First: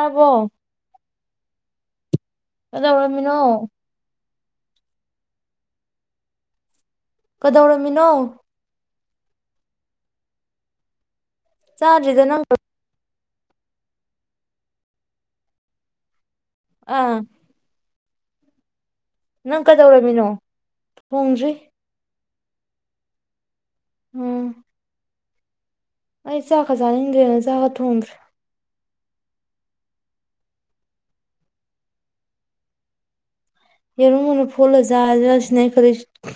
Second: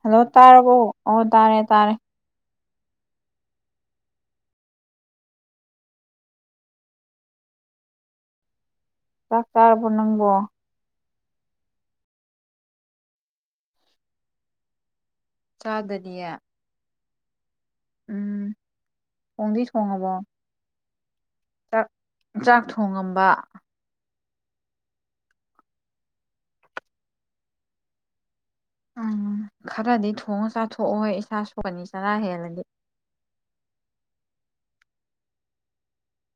hello ꯇꯥꯏꯔꯕꯣ ꯑꯣ ꯇꯥꯔꯦ ꯇꯥꯔꯦ ꯑ ꯎꯔꯃꯤꯅꯣ ꯀꯗꯧꯔꯝꯃꯤꯅꯣ ꯆꯥꯛ ꯆꯥꯔꯕꯣ ꯅꯪꯕꯣ ꯆꯥꯗꯅ ꯆꯥꯗꯅꯌꯥ ꯑꯥ ꯎꯝ ꯊꯣꯡꯗꯤ ꯅꯪ ꯀꯩꯗꯧꯔꯝ ꯊꯣꯡꯉꯕꯣ ꯃꯤꯅꯣ ꯍꯣꯡꯗ꯭ꯔꯤ ꯆꯥꯛ ꯆꯥꯛ ꯊꯣꯡꯉꯝꯕ ꯎꯝ ꯑꯩ ꯆꯥꯛꯀ ꯆꯅꯤꯡꯗꯦꯅ ꯆꯥꯒ ꯊꯣꯡ꯭ꯗꯔꯤ ꯎꯝ ꯈꯔꯗꯤ ꯊꯣꯡꯉ ꯆꯥꯊꯣꯛꯑꯣ ꯌꯦꯔꯨꯝ ꯑꯣꯅ ꯐꯨꯠꯂꯆꯥꯖꯤꯔ ꯁꯤꯅꯦ ꯑꯩ‌ ꯈꯜꯂꯤꯁꯤ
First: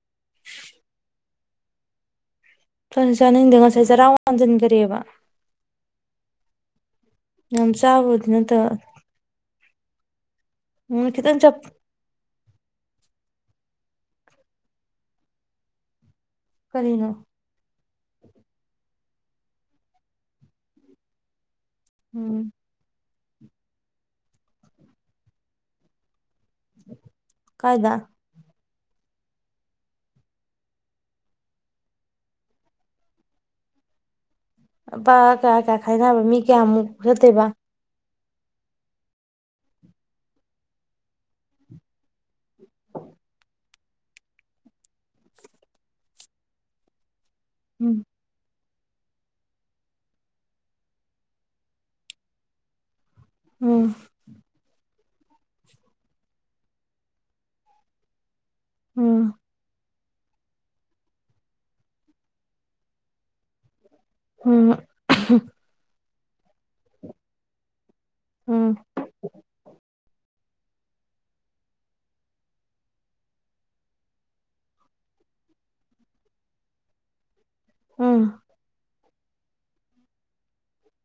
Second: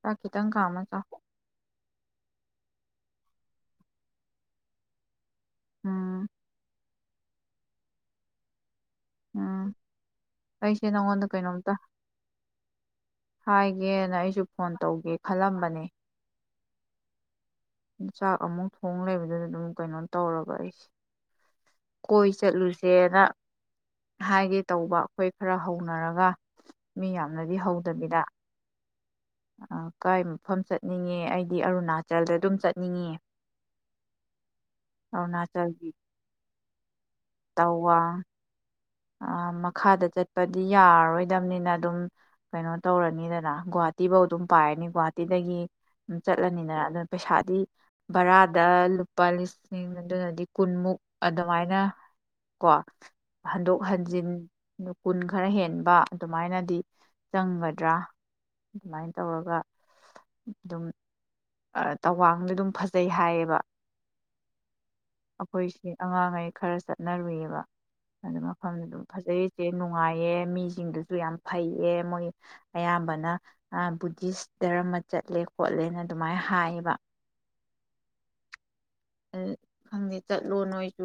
ꯆꯥꯛ ꯈꯤꯇꯪ ꯀꯥꯝꯃ ꯆꯥꯎ ꯐꯅ ꯆꯥꯅꯤꯡꯗꯦ ꯉꯁꯥꯏ ꯆꯔꯥ ꯋꯥꯟꯖꯟꯒꯔ꯭ꯦ ꯕ ꯎꯝ ꯌꯥꯝ ꯆꯥꯕꯕꯨꯗꯤ ꯅꯠꯇꯕ ꯎꯝ ꯑꯩꯁꯦ ꯎꯝ ꯅꯪꯉꯣꯟꯗ ꯈꯤꯇꯪ ꯆꯞ ꯀꯩꯅꯣꯝꯇ ꯍꯥꯏꯒꯦꯅ ꯑꯩꯁꯨ ꯐꯣꯟ ꯇꯧꯒꯦ ꯈꯜꯂꯝꯕꯅꯦ ꯀꯔꯤꯅꯣ ꯆꯥꯛ ꯑꯃꯨꯛ ꯊꯣꯡ ꯂꯩꯕꯗꯨꯅ ꯑꯗꯨꯝ ꯀꯩꯅꯣ ꯇꯧꯔꯕ ꯑꯩꯁꯦ ꯀꯣꯏ ꯎꯝ ꯆꯠꯂꯨꯁꯦꯅ ꯍꯥꯏꯒꯦ ꯇꯧꯕ ꯑꯩꯈꯣꯏ ꯈꯔ ꯍꯧꯅꯔꯒ ꯃꯤ ꯌꯥꯝꯅꯗꯤ ꯀꯥꯏꯗ ꯍꯧꯗꯕꯤꯗ ꯑ ꯀꯥꯏ ꯃꯐꯝ ꯆꯠꯅꯤꯡꯉꯦ ꯑꯩꯗꯤ ꯑꯔꯨꯅꯥꯆꯜꯗꯗꯨꯝ ꯆꯠꯅꯤꯡꯉꯦ ꯕ ꯀꯌꯥ ꯀꯌꯥ ꯈꯥꯏꯅꯕ ꯃꯤ ꯀꯌꯥꯃꯨꯛ ꯔꯠꯇꯕ ꯑ ꯃꯈꯥꯗ ꯆꯠꯄꯗꯤ ꯌꯥꯔꯔꯣꯏꯗꯝꯅꯤꯅ ꯑꯗꯨꯝ ꯀꯩꯅꯣ ꯇꯧꯔꯅꯤꯗꯅ ꯒꯨꯍꯥꯇꯤꯕꯧ ꯑꯗꯨꯝ ꯄꯥꯏꯔꯅꯤ ꯒꯨꯍꯥꯇꯤꯗꯒꯤ ꯑꯗꯨꯝ ꯆꯠꯂꯅꯤꯗꯅ ꯑꯗꯨ ꯄꯩꯁꯥꯗꯤ ꯎꯝ ꯕꯔꯥ ꯗ ꯂꯨꯄꯥ ꯂꯤꯁꯤꯡ ꯑꯗꯨꯅꯗꯤ ꯀꯨꯟꯃꯨꯛ ꯑꯗꯨꯃꯥꯏꯅ ꯀꯣ ꯍꯟꯗꯣꯛ ꯎꯝ ꯍꯟꯖꯤꯟ ꯑ ꯀꯨꯟ ꯈꯔ ꯍꯦꯟꯕ ꯑꯗꯨꯃꯥꯏꯅꯗꯤ ꯆꯪꯒꯗ꯭ꯔꯥ ꯑꯗꯨꯃꯥꯏꯅ ꯎꯝ ꯇꯧꯔꯒ ꯑꯗꯨꯝ ꯑ ꯇꯋꯥꯡꯗ ꯗꯨꯝ ꯐꯖꯩ ꯍꯥꯏꯌꯦꯕ ꯍꯝ ꯑꯩꯈꯣꯏꯁꯤ ꯑꯉꯥꯡꯉꯩ ꯈꯔ ꯆꯠꯅꯔꯨꯏꯌꯦꯕ ꯑꯗꯨ ꯎꯝ ꯃꯐꯝꯗꯨ ꯑꯗꯨꯝ ꯐꯖꯩ ꯆꯦ ꯅꯨꯡꯉꯥꯏꯌꯦ ꯃꯤꯁꯤꯡꯗꯨꯁꯨ ꯌꯥꯝ ꯐꯩꯌꯦ ꯃꯣꯏ ꯑꯌꯥꯝꯕꯅ ꯕꯨꯙꯤꯁ ꯗꯔꯃ ꯆꯠꯂꯦ ꯈꯣꯠꯂꯦꯅ ꯑꯗꯨꯃꯥꯏ ꯍꯥꯏꯌꯦꯕ ꯑꯝ ꯈꯪꯗꯦ ꯆꯠꯂꯣ ꯅꯣꯏꯁꯨ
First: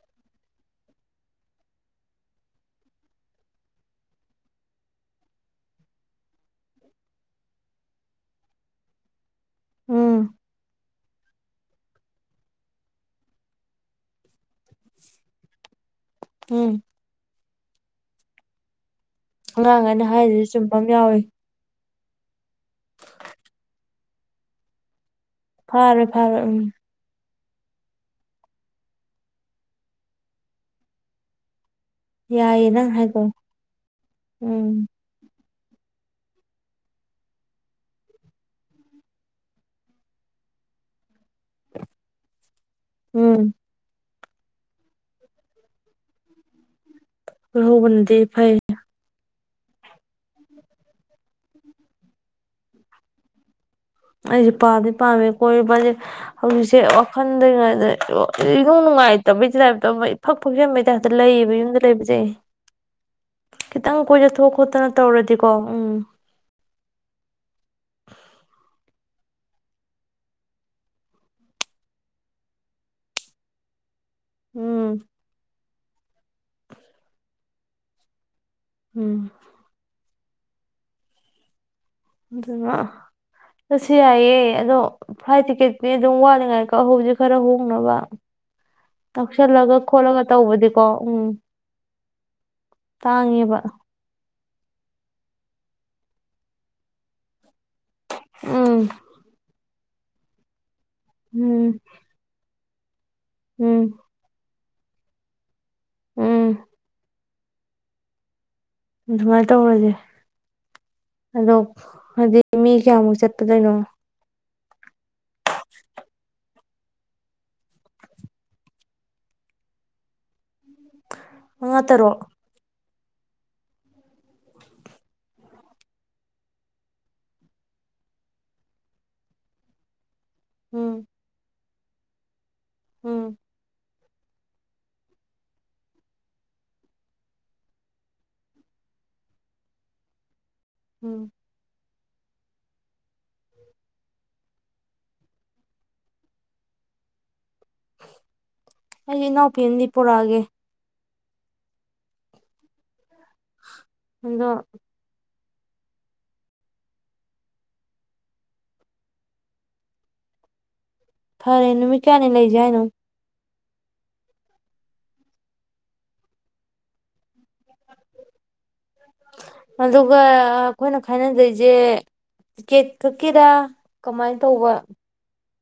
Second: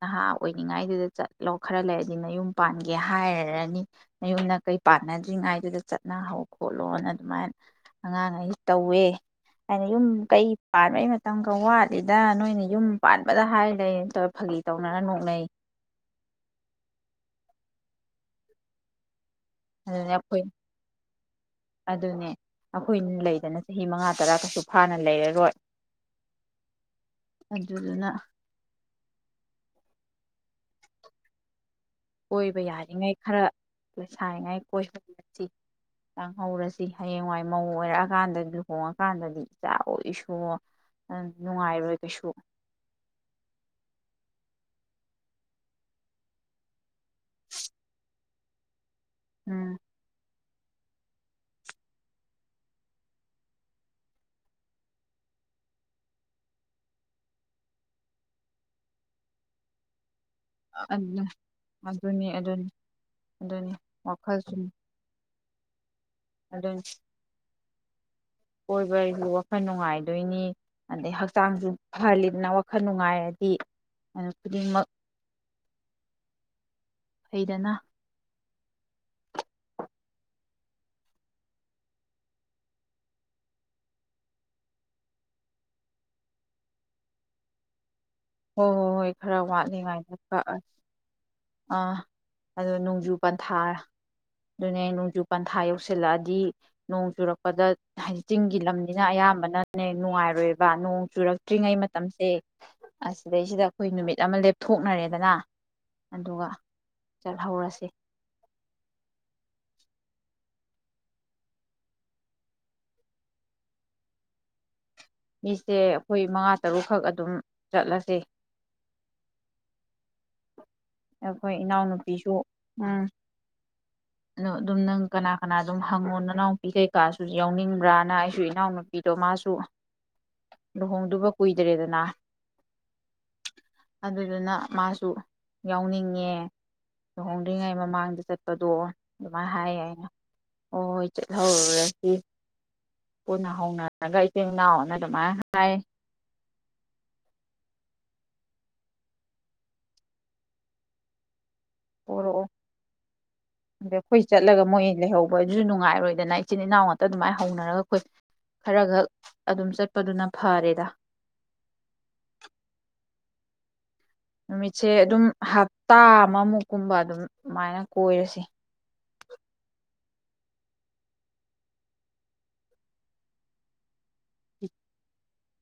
ꯅꯍꯥ ꯑꯣꯏꯅꯤꯡꯉꯥꯏꯗꯨꯗ ꯆꯠꯂꯣ ꯈꯔ ꯂꯩꯔꯗꯤ ꯅꯌꯨꯝ ꯄꯥꯟꯒꯦ ꯍꯥꯏꯔꯅꯤ ꯅꯌꯨꯝ ꯅꯀꯩ ꯄꯥꯟꯅꯗ꯭ꯔꯤꯉꯥꯏꯗꯨꯗ ꯆꯠꯅꯍꯧ ꯈꯣꯠꯂꯣꯅ ꯑꯗꯨꯃꯥꯏꯅ ꯑꯉꯥꯡꯉꯩ ꯇꯧꯋꯦ ꯍꯥꯏꯅ ꯌꯨꯝ ꯎꯝ ꯀꯩ ꯄꯥꯟꯕꯩ ꯃꯇꯝ ꯊꯣꯡꯋꯥꯠ [unintelligible] ꯅꯣꯏꯅ ꯌꯨꯝ ꯄꯥꯟꯕꯗ ꯍꯥꯏ ꯂꯩ ꯇꯧꯔꯦ ꯐꯥꯒꯤ ꯇꯧꯅꯔ ꯅꯣꯛꯅꯩ ꯎꯝ ꯑꯉꯥꯡ ꯑꯅ ꯑꯗꯨꯅꯦ ꯑꯩꯈꯣꯏ ꯍꯥꯏꯔꯤꯁꯨ ꯆꯨꯝꯕ ꯑꯃ ꯌꯥꯎꯏꯤ ꯑꯗꯨꯅꯦ ꯑꯩꯈꯣꯏꯅ ꯂꯩꯗꯅ ꯆꯍꯤ ꯃꯉꯥ ꯇꯔꯥ ꯀꯁꯨ ꯐꯥꯅ ꯂꯩꯔ ꯐꯥꯔꯣꯏ ꯐꯥꯔꯣꯏ ꯎꯝ ꯑꯗꯨꯗꯨꯅ ꯀꯣꯏꯕ ꯌꯥꯏꯌꯦ ꯅꯪ ꯌꯥꯔꯤꯉꯩ ꯍꯥꯏꯗꯣ ꯈꯔ ꯂꯣꯏꯁꯥꯔꯤꯉꯩ ꯎꯝ ꯀꯣꯏꯍꯁꯤ ꯂꯥꯡꯍꯧꯔꯁꯤ ꯍꯌꯦꯡꯋꯥꯏ ꯃꯧ ꯑꯣꯏꯔꯛꯑꯀꯥꯟꯗ ꯂꯨꯍꯣꯡꯉꯀꯥꯟꯗꯗꯤ ꯏꯆꯥꯑꯣ ꯏꯁꯨꯑꯣ ꯅꯨꯡꯉꯥꯏꯔꯣꯏ ꯀꯩꯁꯨ ꯎꯝ ꯂꯧꯍꯧꯕꯟꯗꯤ ꯐꯩ ꯎꯝ ꯑꯩꯁꯦ ꯄꯥꯝꯗꯤ ꯄꯥꯝꯃꯦ ꯀꯣꯏ ꯄꯁꯦ ꯍꯧꯖꯤꯛꯁꯦ ꯋꯥꯈꯜꯗ꯭ꯔꯤꯉꯩꯗ ꯏ ꯅꯨꯡꯉꯥꯏꯇꯕꯩ ꯇꯥꯏꯞꯇ ꯐꯛ ꯐꯁꯦꯝꯕ ꯇꯥꯏꯞꯇ ꯑꯗꯨꯅꯤ ꯂꯩꯌꯦꯕ ꯌꯨꯝꯗ ꯂꯩꯕꯁꯦ ꯑꯗꯨꯅꯤ ꯑꯗꯨꯅꯤ ꯑꯗꯨꯅꯤ ꯈꯤꯇꯪ ꯋꯥꯈꯜ ꯀꯣꯏꯊꯣꯛ ꯁꯨꯝ ꯈꯣꯠꯇꯅ ꯇꯧꯔꯗꯤꯀꯣ ꯎꯝ ꯀꯣꯏꯕꯁꯨ ꯋꯥꯈꯜ ꯅꯨꯡꯉꯥꯏꯗꯣꯏꯅꯤ ꯑꯗꯩ ꯍꯛꯆꯥꯡꯁꯨ ꯐꯍꯜꯂꯤꯗꯅ ꯋꯥꯈꯜ ꯅꯨꯡꯉꯥꯏꯔꯗꯤ ꯑ ꯈꯨꯗꯤꯡꯃꯛ ꯎꯝ ꯍꯩꯗꯅ ꯎꯝ ꯑꯗꯨꯅ ꯆꯠꯁꯦ ꯌꯥꯏꯌꯦ ꯑꯗꯣ ꯐ꯭ꯂꯥꯏꯠ ꯇꯤꯛꯀꯦꯠꯇꯤ ꯑꯗꯨꯝ ꯋꯥꯠꯂꯤꯉꯥꯏ ꯀꯛꯍꯧꯁꯦ ꯈꯔ ꯍꯣꯡꯅꯕ ꯍꯣꯏ ꯍꯣꯏ ꯍꯣꯏ ꯈꯔ ꯅꯛꯁꯜꯂꯒ ꯋꯥꯠꯂꯤꯉꯥꯏꯗ ꯈꯣꯠꯂꯒ ꯀꯛꯑ ꯇꯧꯕꯗꯤꯀꯣ ꯎꯝ ꯑꯥ ꯑꯗꯨꯣ ꯅꯣꯡꯖꯨ ꯄꯟꯊꯥ ꯇꯥꯡꯉꯦꯕ ꯑꯗꯨꯅꯦ ꯅꯣꯡꯖꯨ ꯄꯟꯊꯥ ꯌꯧꯁꯤꯜꯂꯛꯑꯗꯤ ꯅꯣꯡ ꯆꯨꯔꯛꯄꯗ ꯍꯥꯏꯗꯤ ꯆꯤꯡꯒꯤ ꯎꯝ ꯂꯝꯅꯤꯅ ꯑꯌꯥꯝꯕꯅ ꯅ ꯅꯨꯡꯉꯥꯏꯔꯣꯏ ꯕꯥ ꯅꯣꯡ ꯆꯨꯔꯛꯇ꯭ꯔꯤꯉꯩ ꯎꯝ ꯃꯇꯝꯁꯦ ꯑꯁꯤꯗꯩꯁꯤꯗ ꯑꯩꯈꯣꯏ ꯎꯝ ꯅꯨꯃꯤꯠ ꯑꯃ ꯂꯦꯞ ꯊꯣꯛꯅꯔꯦꯗꯅ ꯎꯝ ꯑꯗꯨꯒ ꯆꯠꯍꯧꯔꯁꯤ ꯑꯗꯨꯃꯥꯏꯅ ꯇꯧꯔꯁꯦ ꯑꯗꯣ ꯍꯥꯏꯗꯤ ꯃꯤ ꯀꯌꯥꯃꯨꯛ ꯆꯠꯄꯗꯣꯏꯅꯣ ꯃꯤꯁꯦ ꯑꯩꯈꯣꯏ ꯃꯉꯥ ꯇꯔꯨꯛꯈꯛ ꯑꯗꯨꯝ ꯆꯠꯂꯁꯦ ꯑꯩꯈꯣꯏ ꯃꯉꯥ ꯇꯔꯨꯛ ꯏꯅꯥꯎꯅꯨꯄꯤꯁꯨ ꯎꯝ ꯑꯗꯣ ꯑꯗꯨꯝ ꯅꯪ ꯀꯅꯥ ꯀꯅꯥ ꯑꯗꯨꯝ ꯍꯪꯉꯣ ꯅꯅꯥꯎꯄꯤ ꯀꯩꯀꯥꯁꯨ ꯌꯥꯎꯅꯤꯡꯕ꯭ꯔꯥꯅ ꯑꯩꯁꯨ ꯏꯅꯥꯎꯅꯨꯄꯤꯗꯣ ꯃꯥꯁꯨ ꯎꯝ ꯂꯨꯍꯣꯡꯗꯨꯕ ꯀꯨꯏ ꯗꯔꯤꯗꯅ ꯎꯝ ꯑꯗꯨꯗꯨꯅ ꯃꯥꯁꯨ ꯌꯥꯎꯅꯤꯡꯉꯦ ꯂꯨꯍꯣꯡꯗ꯭ꯔꯤꯉꯩ ꯃꯃꯥꯡꯗ ꯆꯠꯄꯗꯣ ꯑꯗꯨꯃꯥꯏꯅ ꯍꯥꯏꯌꯦ ꯑꯩꯅ ꯑꯣ ꯍꯣꯏ ꯎꯝ ꯍꯦ ꯎꯝ ꯄꯨꯅ ꯍꯧꯅꯔꯒ ꯏꯆꯤꯟꯜ ꯏꯅꯥꯎꯅ ꯑꯗꯨꯃꯥꯏꯅ ꯍꯥꯏ ꯑꯩꯒꯤ ꯏꯅꯥꯎꯄꯤꯅꯤ ꯄꯨꯣꯔꯛꯑꯒꯦ ꯄꯔꯛꯑꯣ ꯑꯗ ꯑꯩꯈꯣꯏ ꯑꯗꯣ ꯆꯠꯂꯒ ꯃꯣꯏ ꯂꯩꯍꯧꯕ ꯕꯣꯏ ꯑꯗꯨꯁꯨ ꯅꯨꯡꯉꯥꯏꯔꯣꯏꯗꯅ ꯏꯆꯤꯟꯜ ꯏꯅꯥꯎ ꯉꯥꯛꯇ ꯑꯗꯨꯃꯥꯏꯅ ꯍꯧꯅꯔꯒ ꯑꯩꯈꯣꯏ ꯈꯔ ꯈꯛ ꯑꯗꯨꯝ ꯆꯠꯄꯗꯨꯅ ꯐꯔꯦꯗ ꯐꯔꯦ ꯅꯨꯃꯤꯠ ꯀꯌꯥꯅꯤ ꯂꯩꯁꯦ ꯍꯥꯏꯅꯣ ꯅꯨꯃꯤꯠꯁꯦ ꯑꯗꯨꯝ ꯍꯞꯇꯥ ꯑꯃꯃꯨꯛꯀꯨꯝꯕ ꯑꯗꯨꯝ ꯑꯗꯨꯃꯥꯏꯅ ꯀꯣꯏꯔꯁꯤ ꯑꯗꯨꯒ ꯑꯩꯈꯣꯏꯅ ꯈꯥꯏꯅꯖꯔꯤꯁꯦ ꯇꯤꯛꯀꯦꯠ ꯈꯛꯀꯤꯗ ꯀꯃꯥꯏꯅ ꯇꯧꯕ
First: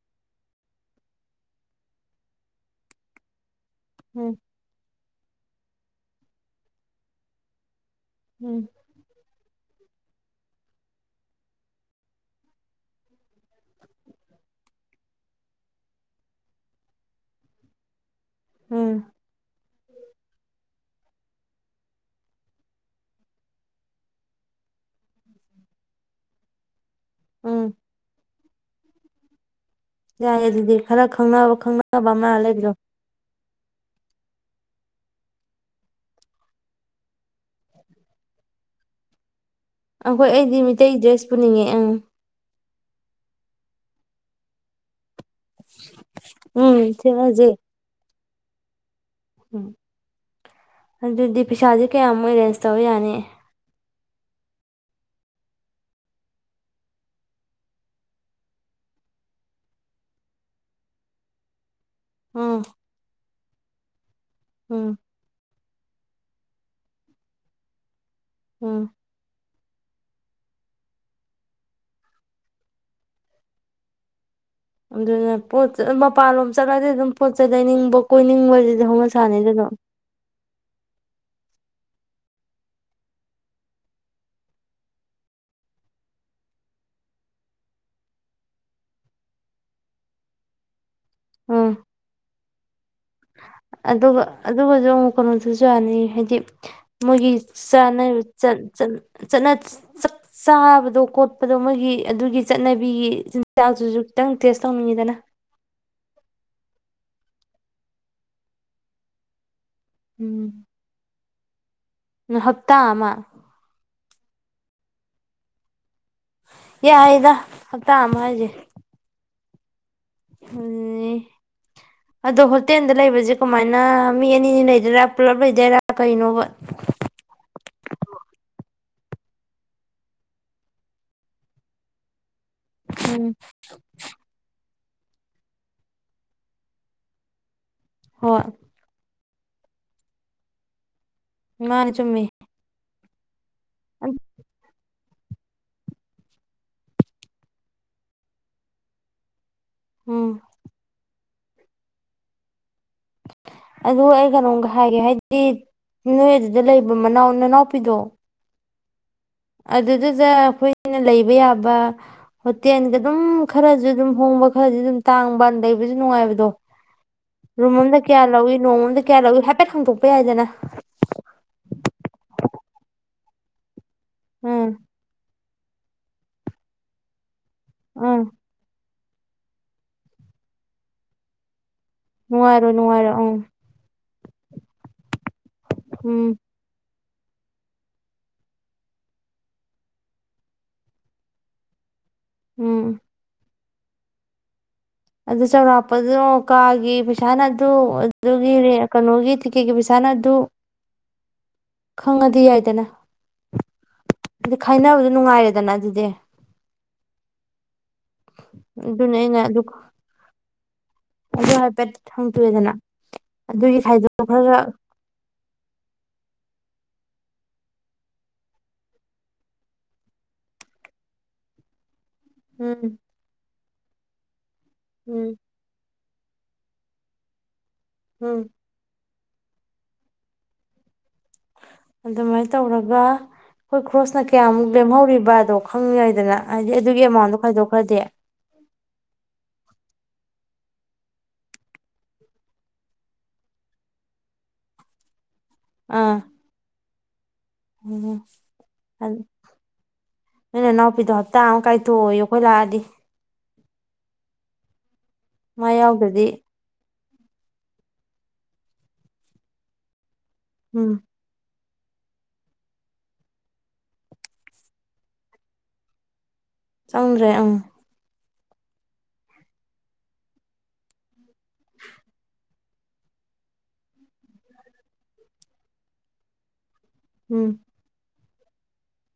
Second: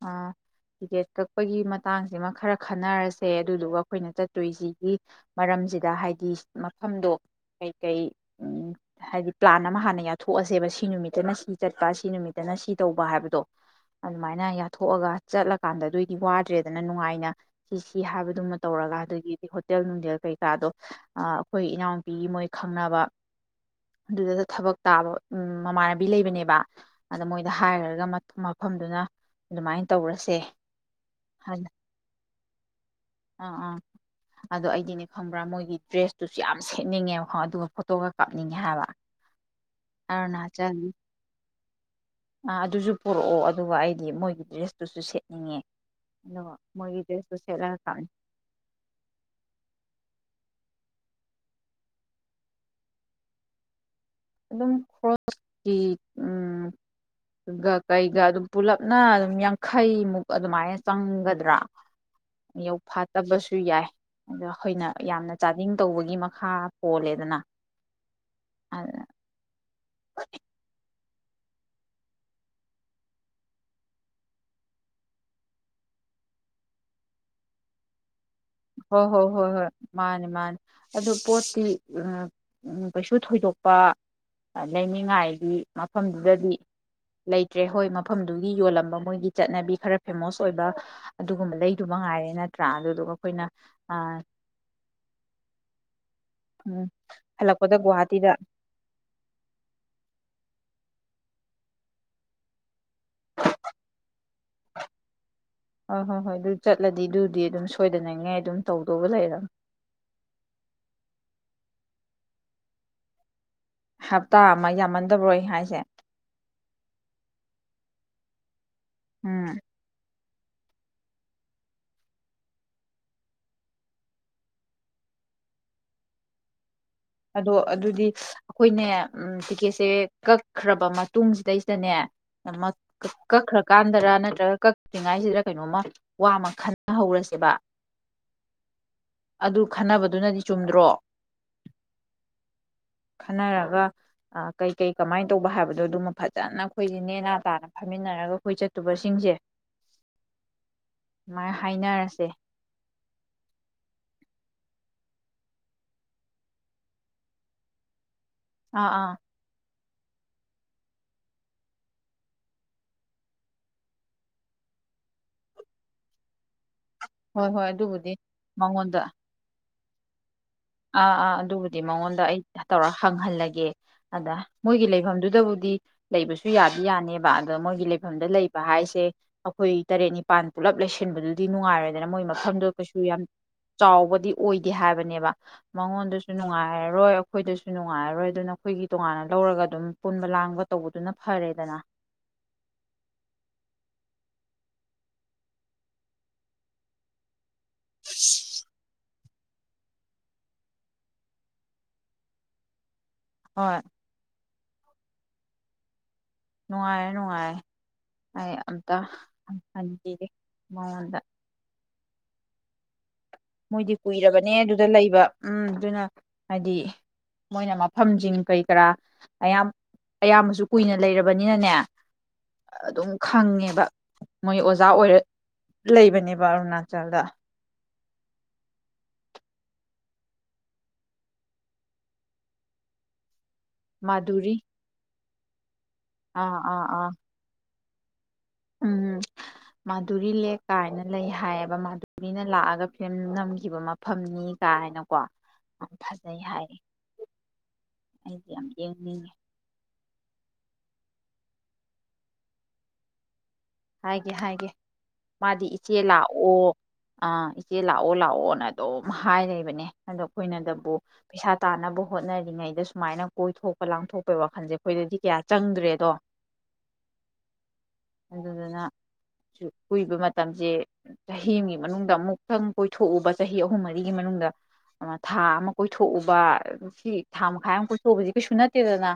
ꯑ ꯇꯤꯀꯦꯠ ꯀꯛꯄꯒꯤ ꯃꯇꯥꯡꯁꯤꯃ ꯈꯔ ꯈꯟꯅꯔꯁꯦ ꯑꯗꯨꯗꯨꯒ ꯑꯩꯈꯣꯏꯅ ꯎꯝ ꯆꯠꯇꯣꯏꯁꯤꯒꯤ ꯃꯔꯝꯁꯤꯗ ꯍꯥꯏꯗꯤ ꯃꯐꯝꯗꯣ ꯀꯩ ꯎꯝ ꯍꯥꯏꯗꯤ ꯄ꯭ꯂꯥꯟ ꯑꯃ ꯍꯥꯟꯅ ꯌꯥꯊꯣꯛꯑꯁꯦꯕ ꯁꯤ ꯅꯨꯃꯤꯠꯇꯅ ꯁꯤ ꯆꯠꯄ ꯁꯤ ꯅꯨꯃꯤꯠꯇꯅ ꯁꯤ ꯇꯧꯕ ꯍꯥꯏꯕꯗꯣ ꯑꯗꯨꯃꯥꯏꯅ ꯊꯣꯛꯑꯒ ꯆꯠꯂꯀꯥꯟꯗ ꯑꯗꯨꯑꯣꯏꯗꯤ ꯋꯥꯗ꯭ꯔꯦꯗꯅ ꯅꯨꯡꯉꯥꯏꯅ ꯁꯤ ꯁꯤ ꯍꯥꯏꯕ ꯑꯗꯨꯃ ꯎꯝ ꯇꯧꯔꯒ ꯑꯗꯨꯗꯒꯤꯗꯤ ꯍꯇꯦꯜ ꯅꯨꯡꯊꯦꯜ ꯀꯩꯀꯥꯗꯣ ꯑꯩꯈꯣꯏ ꯏꯅꯥꯎꯅꯨꯄꯤꯒꯤ ꯃꯣꯏ ꯈꯪꯅꯕ ꯑꯗꯨꯗ ꯊꯕꯛ ꯇꯥꯕ ꯎ ꯃꯃꯥꯟꯅꯕꯤ ꯂꯩꯕꯅꯦꯕ ꯑꯗ ꯃꯣꯏꯗ ꯎꯝ ꯍꯥꯏꯔꯒ ꯃꯐꯝꯗꯨꯅ ꯑꯗꯨꯃꯥꯏꯅ ꯇꯧꯔꯁꯦ ꯌꯥꯏꯌꯦ ꯑꯗꯨꯗꯤ ꯈꯔ ꯈꯪꯅꯕ ꯍꯜ ꯈꯪꯅꯕ ꯃꯥ ꯂꯩ [inaudible] ꯑꯥ ꯑꯥ ꯑꯗꯨꯗꯣ ꯑꯩꯗꯤꯅꯦ ꯈꯪꯕ꯭ꯔꯥ ꯃꯣꯏꯒꯤ ꯗ꯭ꯔꯦꯁꯇꯨꯁꯨ ꯌꯥꯝ ꯁꯦꯠꯅꯤꯡꯉꯦꯕꯣ ꯑꯗꯨꯒ ꯐꯣꯇꯣꯒ ꯀꯥꯞꯅꯤꯡꯉꯦ ꯍꯥꯏꯕ ꯑꯩꯈꯣꯏ ꯑꯩꯗꯤ ꯑꯔꯨꯅꯥꯆꯜꯒꯤ ꯃꯤꯇꯩ ꯗ꯭ꯔꯦꯁ ꯄꯨꯅꯤꯡꯉꯦ ꯑꯪ ꯑꯥ ꯑꯗꯨꯁꯨ ꯄꯨꯔꯛꯑꯣ ꯑꯗꯨꯒ ꯑꯩꯗꯤ ꯃꯣꯏꯒꯤ ꯗ꯭ꯔꯦꯁꯇꯨꯁꯨ ꯁꯦꯠꯦ ꯎꯝ ꯊꯃꯖꯦ ꯁꯦꯠꯂꯒ ꯀꯥꯞꯅꯤ ꯎꯝ ꯑꯗꯨꯗꯤ ꯄꯩꯁꯥꯁꯦ ꯀꯌꯥꯃꯨꯛ ꯑꯦꯔꯦꯟꯖ ꯇꯧꯧꯕ ꯌꯥꯅꯤ ꯑꯗꯨꯝ ꯈ꯭ꯔꯣꯁꯀꯤ ꯎ ꯀꯩꯒ ꯑꯗꯨꯝ ꯄꯨꯂꯞꯅ ꯑꯗꯨꯝ ꯌꯥꯡꯈꯩꯃꯨꯛ ꯑꯗꯨꯃꯥꯏꯅ ꯆꯪꯒꯗ꯭ꯔꯥ ꯎꯝ ꯌꯥꯎ ꯐꯥꯠ ꯇꯕꯁꯨ ꯌꯥꯏ ꯑꯗꯣ ꯑꯩꯈꯣꯏꯅ ꯎꯝ ꯌꯥꯝꯅ ꯆꯥꯗꯤꯡ ꯇꯧꯕꯒꯤ ꯃꯈꯥ ꯄꯣꯜꯂꯦꯗꯅ ꯑꯝ [inaudible] ꯑꯗꯨꯅ ꯄꯣꯠ ꯆꯩ ꯃꯄꯥꯟꯂꯣꯝ ꯆꯠꯂꯗꯤ ꯑꯗꯨꯝ ꯄꯣꯠ ꯆꯩ ꯂꯩꯅꯤꯡꯕ ꯀꯨꯏ ꯍꯣꯏ ꯍꯣꯏ ꯍꯣꯏ ꯍꯣꯏ ꯃꯥꯅꯤ ꯃꯥꯅꯤ ꯑꯗꯨ ꯄꯣꯠꯇꯤ ꯀꯩꯁꯨ ꯊꯣꯏꯗꯣꯛꯄ ꯂꯩꯅꯤꯡꯉꯥꯏꯗꯤ ꯃꯐꯝꯗꯨꯗꯗꯤ ꯂꯩꯇ꯭ꯔꯦ ꯍꯣꯏ ꯃꯐꯝꯗꯨꯒꯤ ꯌꯣꯜꯂꯝꯕ ꯃꯣꯏꯒꯤ ꯆꯠꯅꯕꯤ ꯈꯔ ꯐꯦꯃꯣꯁ ꯑꯣꯏꯕ ꯑꯗꯨꯒꯨꯝꯕ ꯎꯝ ꯂꯩꯗꯨ ꯃ ꯉꯥꯏꯔꯦꯅ ꯇ꯭ꯔꯥ ꯑꯗꯨ ꯑꯗꯨ ꯑꯗꯨꯒ ꯑꯗꯨꯒꯁꯨ ꯑꯃꯨꯛ ꯀꯩꯅꯣꯁꯨ ꯆꯥꯅꯩ ꯍꯥꯏꯗꯤ ꯃꯣꯏꯒꯤ ꯍꯜꯂꯛꯄꯗ ꯒꯨꯍꯥꯇꯤꯗ ꯆꯥꯕꯗꯣ ꯀꯣꯠꯄꯗꯣ ꯃꯣꯏꯒꯤ ꯑꯗꯨꯒꯤ ꯆꯠꯅꯕꯤꯒꯤ ꯆꯤꯟꯖꯥꯛꯗꯨꯁꯨ ꯈꯤꯇꯪ ꯇꯦꯁ ꯇꯧꯅꯤꯡꯉꯤꯗꯅ ꯍꯣꯏ ꯍꯣꯏ ꯍꯣꯏ ꯑꯗꯨ ꯆꯠꯂꯗꯤ ꯑꯗꯨꯗꯤ ꯑꯗꯨꯝ ꯁꯣꯏꯗꯅꯉꯥꯏ ꯑꯗꯨꯝ ꯇꯧꯗꯧꯕ ꯂꯩꯔꯕꯝꯅꯤ ꯎꯝ ꯎ ꯍꯞꯇꯥ ꯑꯃ ꯍꯞꯇꯥ ꯑꯃ ꯌꯥꯝꯃꯟꯗꯕꯔꯣꯏ ꯍꯥꯏꯁꯦ ꯌꯥꯏꯗ ꯍꯞ ꯇꯃ ꯍꯥꯏꯖꯤꯦ ꯎꯝ ꯎ ꯑꯗꯣ ꯍꯣꯇꯦꯜꯗ ꯂꯩꯕꯁꯦ ꯀꯃꯥꯏꯅ ꯃꯤ ꯑꯅꯤꯅꯤ ꯂꯩꯗꯣꯏꯔꯥ ꯄꯨꯂꯞ ꯂꯩꯗꯣꯏꯔꯥ ꯀꯩꯅꯣꯕ ꯑꯗꯣ ꯑꯗꯨꯗꯤ ꯑꯩꯈꯣꯏꯅꯦ ꯇꯤꯛꯀꯦꯠꯁꯦ ꯀꯛꯈ꯭ꯔꯕ ꯃꯇꯨꯡꯁꯤꯗꯩꯁꯤꯗꯅꯦ ꯎꯝ ꯀꯛꯈ꯭ꯔ ꯀꯥꯟꯗꯔꯥ ꯅꯠꯇ꯭ꯔꯒ ꯀꯔꯤꯉꯥꯏꯁꯤꯗ ꯀꯩꯅꯣꯝꯃ ꯋꯥꯃ ꯈꯟꯅꯍꯧꯔꯁꯦꯕ ꯍꯣꯏ ꯑꯗꯨ ꯈꯟꯅꯕꯗꯨꯅꯗꯤ ꯆꯨꯝꯗ꯭ꯔꯣ ꯉꯅꯦ ꯆꯨꯝꯃꯤ ꯈꯟꯅꯔꯒ ꯀꯩ ꯀꯩ ꯀꯃꯥꯏꯅ ꯇꯧꯕ ꯍꯥꯏꯕꯗꯣ ꯑꯗꯨꯃ ꯐꯖꯅ ꯑꯩꯈꯣꯏꯁꯦ ꯅꯦꯅꯥ ꯇꯥꯅ ꯐꯝꯃꯤꯟꯅꯔꯒ ꯑꯩꯈꯣꯏ ꯆꯠꯇꯨꯕꯁꯤꯡꯁꯦ ꯎꯝ ꯁꯨꯃꯥꯏꯅ ꯍꯥꯏꯅꯔꯁꯦ ꯑꯗꯨ ꯑꯩ ꯀꯩꯅꯣꯝꯒ ꯍꯥꯏꯒꯦ ꯍꯥꯏꯗꯤ ꯅꯣꯏ ꯑꯗꯨꯗ ꯂꯩꯕ ꯃꯅꯥꯎ ꯅꯅꯥꯎꯄꯤꯗꯣ ꯑꯥ ꯑꯥ ꯑꯗꯨꯗꯨꯗ ꯑꯩꯈꯣꯏꯅ ꯂꯩꯕ ꯌꯥꯕ ꯍꯣꯇꯦꯜꯒ ꯑꯗꯨꯝ ꯈꯔꯁꯨ ꯑꯗꯨꯝ ꯍꯣꯡꯕ ꯈꯔꯗꯤ ꯑꯗꯨꯝ ꯇꯥꯡꯕꯅ ꯂꯩꯕꯁꯨ ꯅꯨꯡꯉꯥꯏꯕꯗꯣ ꯍꯣꯏ ꯍꯣꯏ ꯔꯨꯃꯣꯟꯗ ꯑꯗꯨꯕꯨꯗꯤ ꯀꯌꯥ ꯂꯏ ꯃꯉꯣꯟꯗ ꯅꯣꯡꯃꯣꯟꯗ ꯀꯌꯥ ꯂꯧꯎꯏ ꯍꯥꯏꯐꯦꯠ ꯈꯥꯡꯗꯣꯛꯄ ꯌꯥꯏꯗꯅ ꯑꯥ ꯑꯥ ꯑꯗꯨꯕꯨꯗꯤ ꯃꯉꯣꯟꯗ ꯑꯩ ꯇꯧꯔ ꯍꯪꯍꯜꯂꯒꯦ ꯑꯗ ꯎꯝ ꯃꯣꯏꯒꯤ ꯂꯩꯐꯝꯗꯨꯗꯕꯨ ꯗꯤ ꯂꯩꯕꯁꯨ ꯌꯥꯗꯤ ꯌꯥꯅꯦꯕ ꯑꯗꯣ ꯃꯣꯏꯒꯤ ꯎꯝ ꯂꯩꯐꯝꯗ ꯂꯩꯕ ꯍꯥꯏꯁꯦ ꯑꯩꯈꯣꯏ ꯇꯔꯦꯠ ꯅꯤꯄꯥꯟ ꯄꯨꯜꯂꯞ ꯂꯩꯁꯟꯕꯗꯨꯗꯤ ꯅꯨꯡꯉꯥꯏꯔꯅꯤ ꯑꯗꯨꯅ ꯃꯣꯏ ꯃꯐꯝꯗꯣ ꯅꯨꯡꯉꯥꯏꯔꯣ ꯀꯩꯁꯨ ꯅꯨꯡꯉꯥꯏꯔꯣ ꯌꯥꯝ ꯎꯝ ꯆꯥꯎꯕ ꯗꯤ ꯑꯣꯏꯒꯦ ꯍꯥꯏꯕꯅꯦꯕ ꯎꯝ ꯃꯉꯣꯟꯗꯨꯁꯨ ꯅꯨꯡꯉꯥꯏꯔꯔꯣꯏ ꯑꯩꯈꯣꯏꯗꯁꯨ ꯅꯨꯡꯉꯥꯏꯔꯔꯣꯏ ꯑꯗꯨꯅ ꯑꯩꯈꯣꯏꯒꯤ ꯇꯣꯉꯥꯟꯅ ꯂꯧꯔꯒ ꯑꯗꯨꯝ ꯄꯨꯟꯕ ꯂꯥꯡꯕ ꯇꯧꯕꯗꯨꯅ ꯐꯔꯦꯗꯅ ꯎꯝ ꯑꯗꯨ ꯆꯥꯎꯧꯔꯥꯛꯄꯗꯨꯅ ꯀꯥꯒꯤ ꯄꯩꯁꯥ ꯇ ꯑꯗꯨꯒꯤ ꯔꯦ ꯀꯩꯅꯣꯒꯤ ꯇꯤꯛꯀꯦꯠꯀꯤ ꯄꯩꯁꯥꯅ ꯑꯗꯨ ꯈꯪꯉꯗꯤ ꯌꯥꯏꯗꯅ ꯍꯣꯏ ꯑꯗꯨ ꯈꯥꯏꯅꯕ ꯅꯨꯡꯉꯥꯏꯔꯦꯗꯅ ꯑꯗꯨꯗꯤ ꯅꯨꯡꯉꯥꯏ ꯅꯨꯡꯉꯥꯏ ꯑꯩ ꯑꯝꯇ ꯑꯗꯨꯅ ꯑꯩꯅ ꯑꯗꯨ ꯍꯟꯒꯤ ꯃꯉꯣꯟꯗ ꯊꯪꯗꯑꯦꯗꯅ ꯃꯣꯏꯗꯤ ꯀꯨꯏꯔꯕꯅꯦ ꯑꯗꯨꯗ ꯂꯩꯕ ꯎꯝ ꯑꯗꯨꯅ ꯍꯥꯏꯗꯤ ꯃꯣꯏꯅ ꯃꯐꯝꯁꯤꯡ ꯀꯔꯤ ꯀꯔꯥ ꯑꯌꯥꯝ ꯑꯌꯥꯝꯕꯁꯨ ꯀꯨꯏꯅ ꯂꯩꯔꯕꯅꯤꯅꯅꯦ ꯎꯝ ꯑꯗꯨꯝ ꯈꯪꯉꯦꯅ ꯗ ꯃꯣꯏ ꯑꯣꯖꯥ ꯑꯣꯏꯔꯦ ꯎꯝ ꯂꯩꯕꯅꯦꯕ ꯑꯔꯨꯅꯥꯆꯜꯗ ꯎꯝ ꯑꯗꯨꯃꯥꯏꯅ ꯇꯧꯔꯒ ꯑꯩꯈꯣꯏ ꯈ꯭ꯔꯣꯁꯅ ꯃꯥꯗꯨꯔꯤ ꯀꯌꯥꯃꯨꯛ ꯂꯦꯝꯍꯧꯔꯤꯕ ꯈꯪꯉꯏꯗꯅ ꯑꯥ ꯍꯥꯏꯗꯤ ꯑꯥ ꯑꯗꯨꯒꯤ ꯑꯥ ꯑꯦꯃꯥꯎꯟꯗꯣ ꯈꯥꯏꯗꯣꯛ ꯐꯖꯦꯛ ꯎꯝ ꯃꯥꯗꯨꯔꯤ ꯂꯦꯛ ꯀꯥꯏꯅ ꯂꯩ ꯍꯥꯏꯌꯦꯕ ꯃꯥꯗꯨꯔꯤꯅ ꯂꯥꯛꯑꯒ ꯐꯤꯕꯝ ꯅꯝꯈꯤꯕ ꯃꯐꯝꯅꯤ ꯀꯥꯏꯅꯀꯣ ꯑ ꯑꯥ ꯐꯖꯩ ꯍꯥꯏ ꯎꯝ ꯑꯩꯗꯤ ꯌꯥꯝ ꯌꯦꯡꯅꯤꯡꯉꯦ ꯃꯅ ꯅꯅꯥ ꯄꯤꯗꯣ ꯍꯥ ꯇꯥꯡ ꯑꯃ ꯀꯥꯏꯊꯣꯛꯏꯣ ꯑꯩꯈꯣꯏ ꯂꯥꯛꯑꯗꯤ ꯍꯥꯏꯒꯦ ꯍꯥꯏꯒꯦ ꯃꯥꯗꯤ ꯃꯥ ꯏꯆꯦ ꯌꯥꯎꯗ꯭ꯔꯗꯤ ꯂꯥꯛꯑꯣ ꯑꯥ ꯏꯆꯦ ꯂꯥꯛꯑꯣ ꯂꯥꯛꯑꯣꯅ ꯑꯗꯨꯝ ꯍꯥꯏꯔꯕꯅꯦ ꯑꯗꯣ ꯎꯝ ꯑꯩꯈꯣꯏꯅꯗꯕꯨ ꯄꯩꯁꯥ ꯇꯥꯅꯕ ꯍꯣꯠꯅꯔꯤꯉꯩꯗ ꯁꯨꯃꯥꯏꯅ ꯀꯣꯏꯊꯣꯛꯄ ꯂꯥꯡꯊꯣꯛꯄꯩ ꯋꯥꯈꯜꯁꯦ ꯑꯩꯈꯣꯏꯗꯗꯤ ꯀꯌꯥ ꯆꯪꯗ꯭ꯔꯦꯗꯣ ꯆꯪ꯭ꯔꯦ ꯑꯪ ꯑꯗꯨꯗꯨꯅ ꯀꯨꯏꯕ ꯃꯇꯝꯁꯦ ꯆꯍꯤꯒꯤ ꯃꯅꯨꯡꯗ ꯑꯃꯨꯛꯇꯪ ꯀꯣꯏꯊꯣꯛꯎꯕ ꯆꯍꯤ ꯑꯍꯨꯝ ꯃꯔꯤꯒꯤ ꯃꯅꯨꯡꯗ ꯑꯃ ꯊꯥ ꯑꯃ ꯀꯣꯏꯊꯣꯛꯎꯕ ꯁꯤ ꯎꯝ ꯊꯝꯃ ꯈꯥꯏ ꯑꯃ ꯀꯁꯨ ꯍꯧꯕꯖꯤ ꯅ ꯗꯅ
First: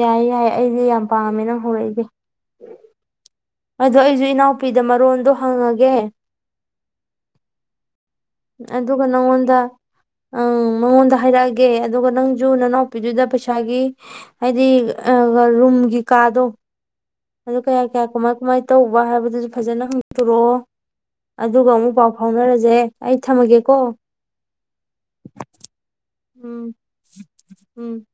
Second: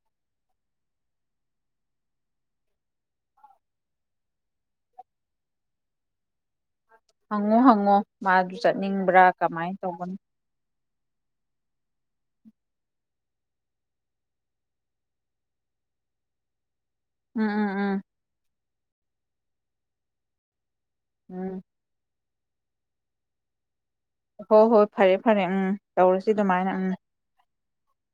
ꯌꯥꯏ ꯌꯥꯏ ꯑꯩꯗꯤ ꯌꯥꯝ ꯄꯥꯝꯃꯦ ꯅꯪ ꯍꯧꯔꯛꯏꯁꯦ ꯑꯗꯣ ꯑꯩꯁꯨ ꯏꯅꯥꯎꯄꯤꯗ ꯃꯔꯣꯟꯗꯣ ꯍꯪꯉꯒꯦ ꯍꯉꯣ ꯍꯪꯉꯣ ꯃꯥꯗꯨ ꯑꯗꯨꯒ ꯆꯠꯅꯤꯡꯕ꯭ꯔꯥ ꯅꯪꯉꯣꯟꯗ ꯀꯃꯥꯏꯅ ꯇꯧꯧꯕꯅꯣ ꯑꯪ ꯃꯉꯣꯟꯗ ꯍꯥꯏꯔꯛꯑꯒꯦ ꯑꯗꯨꯒ ꯅꯪꯁꯨ ꯅꯅꯥꯎꯄꯤꯗꯨꯗ ꯄꯩꯁꯥꯒꯤ ꯍꯥꯏꯗꯤ ꯔꯨꯝꯒꯤ ꯀꯥꯗꯣ ꯎꯝ ꯑꯗꯨꯗ ꯀ ꯎꯝ ꯌꯥꯀ ꯎꯝ ꯌꯥ ꯀꯨꯃꯥꯏ ꯀꯃꯥꯏ ꯇꯧꯕ ꯍꯥꯏꯕꯗꯨꯁꯨ ꯐꯖꯅ ꯍꯪꯗꯣꯔꯑꯣ ꯎꯝ ꯑꯗꯨꯒ ꯑꯃꯨꯛ ꯄꯥꯎ ꯐꯥꯎꯅꯔꯁꯦ ꯑꯩ ꯊꯝꯃꯒꯦꯀꯣ ꯍꯣꯏ ꯍꯣꯏ ꯐꯔꯦ ꯐꯔꯦ ꯎꯝ ꯇꯧꯔꯁꯤ ꯎꯝ ꯑꯗꯨꯃꯥꯏꯅ ꯎꯪ ꯎꯝ